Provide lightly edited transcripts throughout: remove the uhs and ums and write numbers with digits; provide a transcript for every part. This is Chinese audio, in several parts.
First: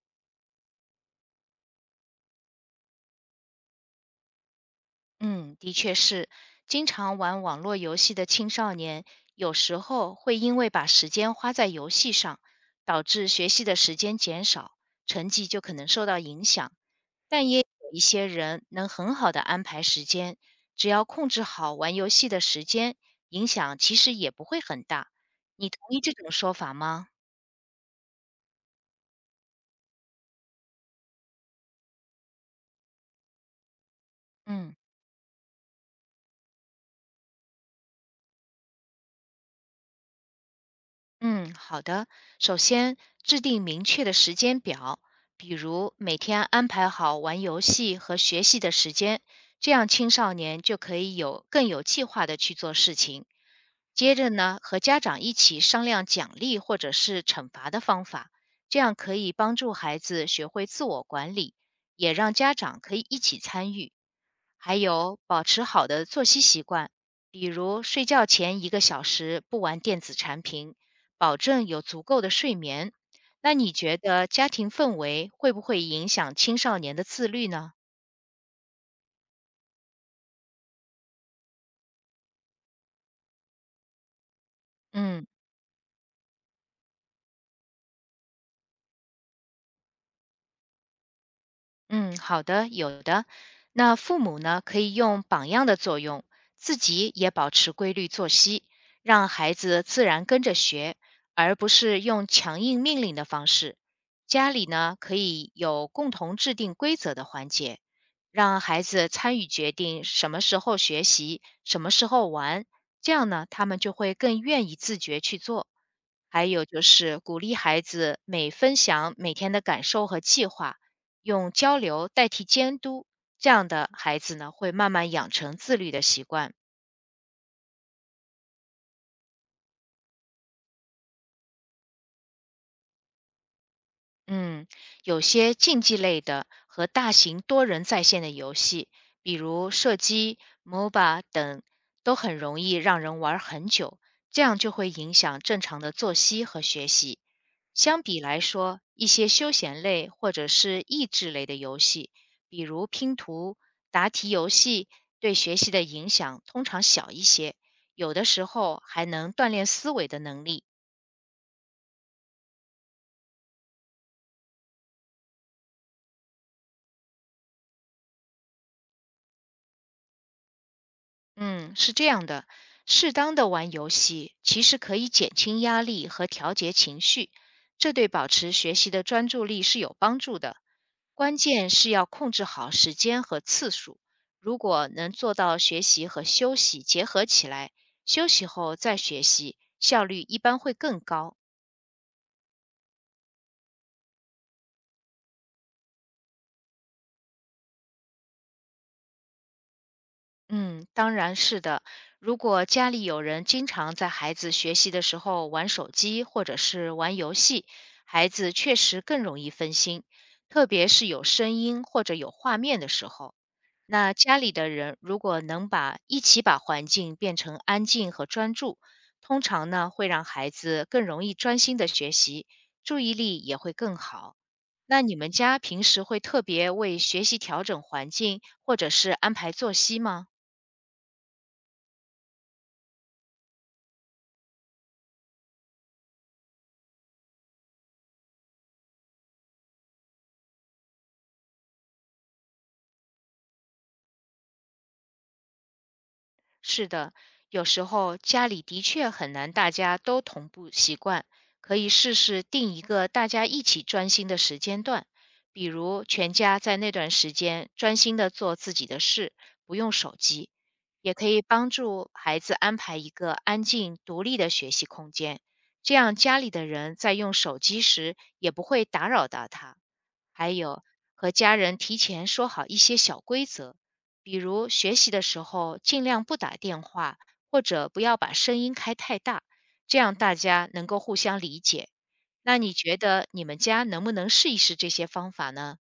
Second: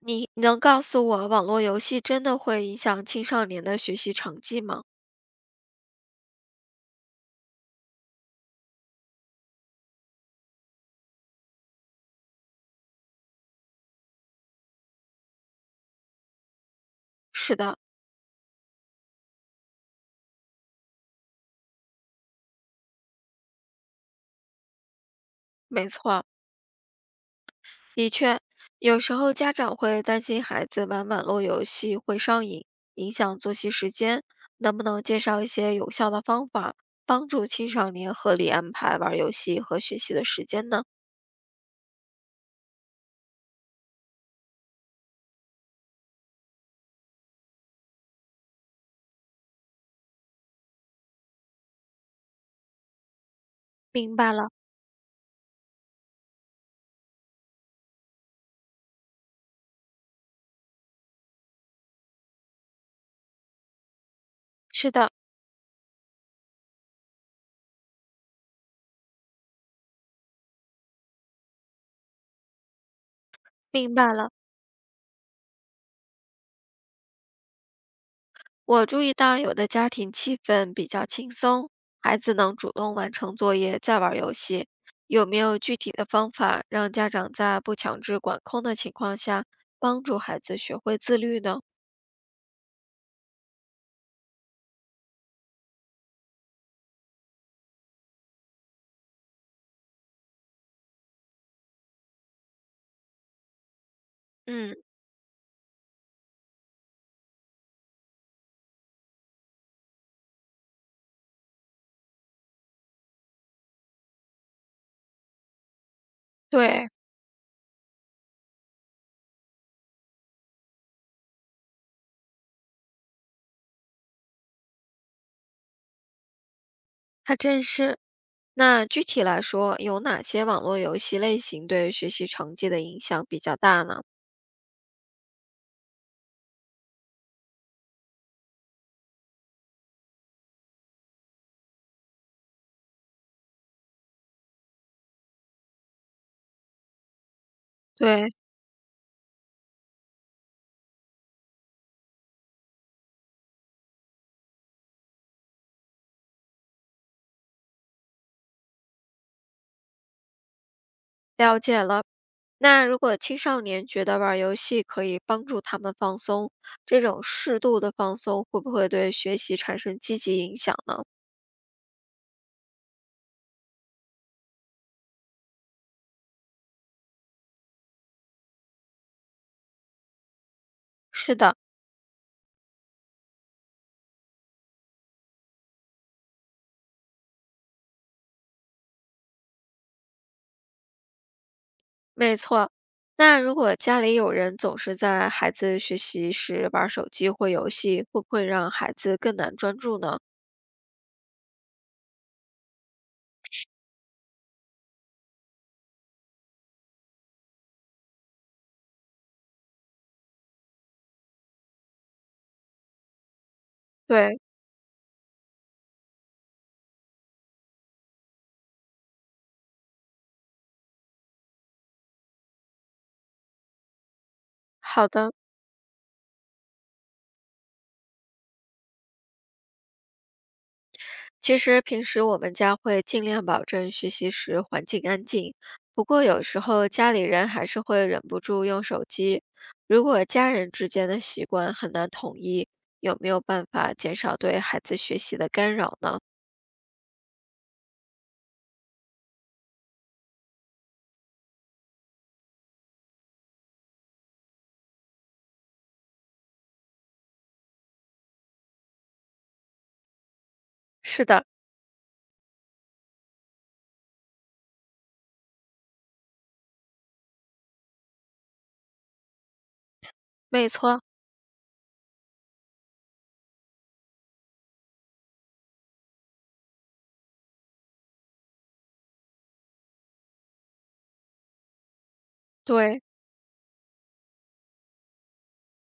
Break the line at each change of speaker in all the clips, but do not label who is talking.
你能告诉我，网络游戏真的会影响青少年的学习成绩吗？
嗯，的确是，经常玩网络游戏的青少年，有时候会因为把时间花在游戏上，导致学习的时间减少，成绩就可能受到影响。但
是
也有
的，
一些人能很好的安排时间，只要控制好玩游戏的时间，影响其实也不会很大。你同
没
意这
错，
种说法吗？
的确，有时候家长会担心孩子玩网络游戏会上瘾，影响作息时间。
嗯。
能不能介绍一些有效的方法，帮助青少年合理安排玩游戏和学习的时间呢？
嗯，好的。首先，制定明确的时间表，比如每天安排好玩游戏和学习的时间，这样青少年就可以有更有计划的去做事情。接
明
着
白了，
呢，和家长一起商量奖励或者是惩罚的方法，这样可以帮助孩子学会自我管理，也让家长可以一起参与。还
是的，
有，保持好的作息习惯，比如睡觉前1个小时不玩电子产品。保证有足够的睡眠。那你
明
觉
白
得
了。
家庭氛围会不会影响青少年的自律呢？
我注意到有的家庭气氛比较轻松，孩子能主动完成作业，再玩儿游戏。
嗯。
有没有具体的方法让家长在不强制管控的情况下，帮助孩子学会自律呢？
嗯，好的，有的。那父母呢，可以用榜样的作用，自己也保持规律作息，让孩子自然跟着学，而不是用强硬命令的方式。家里
嗯，
呢，可以有共同制定规则的环节，让孩子参与决定什么时候学习，什么时候玩，这样呢，他们就会更愿意自觉去做。还有就
对，
是鼓励孩子每分享每天的感受和计划。用交流代替监督，这样的孩子呢，会慢慢养成自律的习惯。
还真是。那具体来说，有哪些网络游戏类型对学习成绩的影响比较大呢？
嗯，有些竞技类的和大型多人在线的游戏，比如射击、MOBA 等，都很容易让人玩很久，这样就会影响正常的作息和学习。相比
对，
来说，一些休闲类或者是益智类的游戏，比如拼图、答题游戏，对学习的影响通常小一些，有的时候还能锻炼思维的能力。
了解了。那如果青少年觉得玩儿游戏可以帮助他们放松，这种适度的放松会不会对学习产生积极影响呢？
嗯，是这样的，适当的玩游戏其实可以减轻压力和调节情绪，这对保持学习的专注力是有帮助的。
是
关
的，
键是要控制好时间和次数，如果能做到学习和休息结合起来，休息后再学习，效率一般会更高。
没错。那如果家里有人总是在孩子学习时玩儿手机或游戏，会不会让孩子更难专注呢？
嗯，当然是的。如果家里有人经常在孩子学习的时候玩手机或者是玩游戏，孩子确实更容易分心，特别是有声音或者有画面的时候。那家
对，
里的人如果能把一起把环境变成安静和专注，通常呢会让孩子更容易专心的学习，注意力也会更好。那
好
你们
的，
家平时会特别为学习调整环境，或者是安排作息吗？
其实平时我们家会尽量保证学习时环境安静，不过有时候家里人还是会忍不住用手机。如果家人之间的习惯很难统一，有没有办法减少对孩子学习的干扰呢？
是的，有时候家里的确很难大家都同步习惯，可以试试定一个大家一起专心的时间段，比如全家在那段时间专心的做自己的事，不用手机，也
是
可以
的，
帮助孩子安排一个安静独立的学习空间，这样家里的人在用手机时也不会打扰到他。还
没
有，
错，
和家人提前说好一些小规则，比如学习的时候尽量不打电话，或者不要把声音开太大，这样大家能够互相理解。那你觉
对。
得你们家能不能试一试这些方法呢？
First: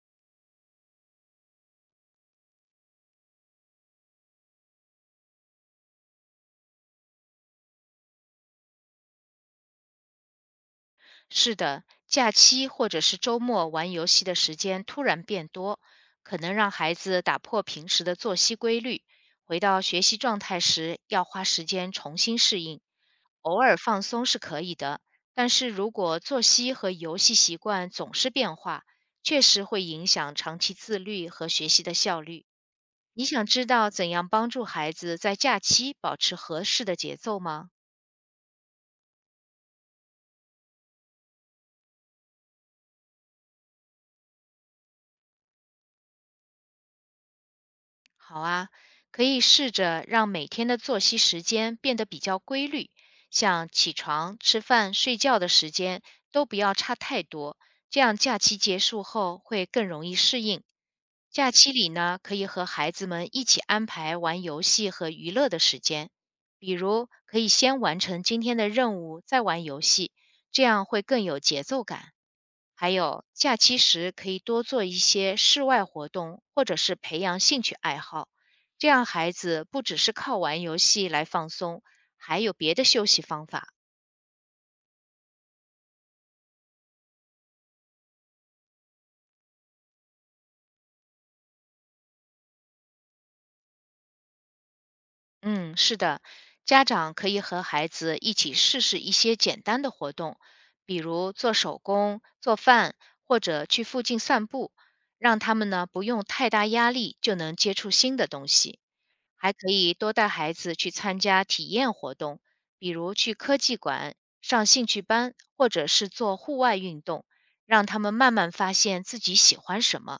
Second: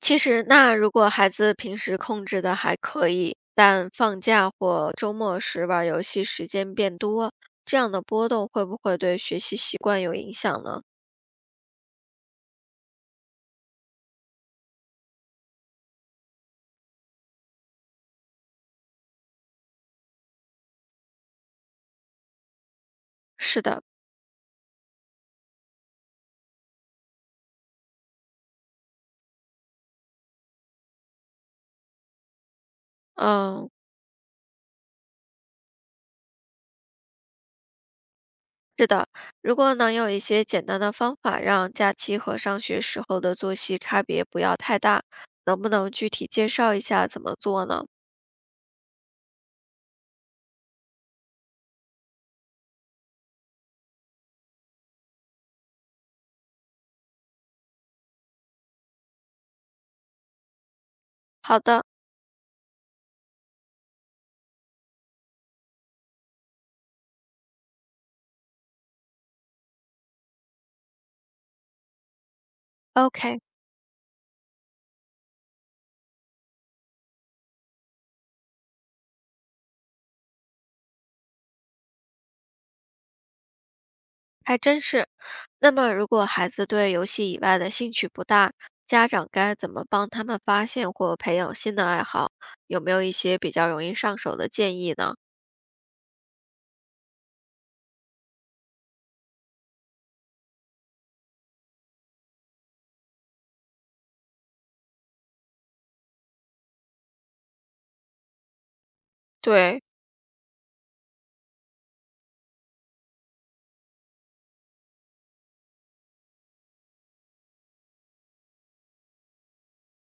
其实那如果孩子平时控制的还可以，但放假或周末时玩儿游戏时间变多，这样的波动会不会对学习习惯有影响呢？
是的，假期或者是周末玩游戏的时间突然变多，可能让孩子打破平时的作息规律，回到学习状态时要花时间重新适应。偶
是
尔
的，
放松是可以的，但是如果作息和游戏习惯总是变化，确实会影响长期自律和学习的效率。你想知
嗯，
道怎样帮助孩子在假期保持合适的节奏吗？
是的，如果能有一些简单的方法，让假期和上学时候的作息差别不要太大，能不能具体介绍一下怎么做呢？
好啊，可以试着让每天的作息时间变得比较规律，像起床、吃饭、睡觉的时间都不要差太多，这样假期结束后会更容易适应。假
好
期
的
里呢，可以和孩子们一起安排玩游戏和娱乐的时间，比如可以先完成今天的任务，再玩游戏，这样会更有节奏感。还有
，OK，
假期时可以多做一些室外活动，或者是培养兴趣爱好，这样孩子不只是靠玩游戏来放松，还有别的休息方法。
还真是。那么，如果孩子对游戏以外的兴趣不大，家长该怎么帮他们发现或培养新的爱好？有没有一些比较容易上手的建议呢？
嗯，是的，家长可以和孩子一起试试一些简单的活动，比如做手工、做饭，或者去附近散步，让他们呢不用太大压力就能接触新的东西。还可
对，
以多带孩子去参加体验活动，比如去科技馆、上兴趣班，或者是做户外运动，让他们慢慢发现自己喜欢什么。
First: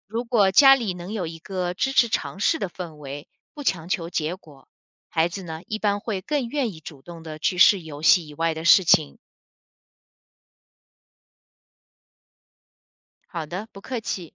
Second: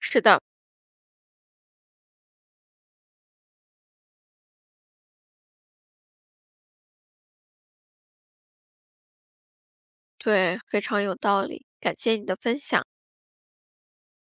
是
如
的，
果家里能有一个支持尝试的氛围，不强求结果，孩子呢一般会更愿意主动的去试游戏以外的事情。
对，非常有道理，感谢你的分享。
好的，不客气。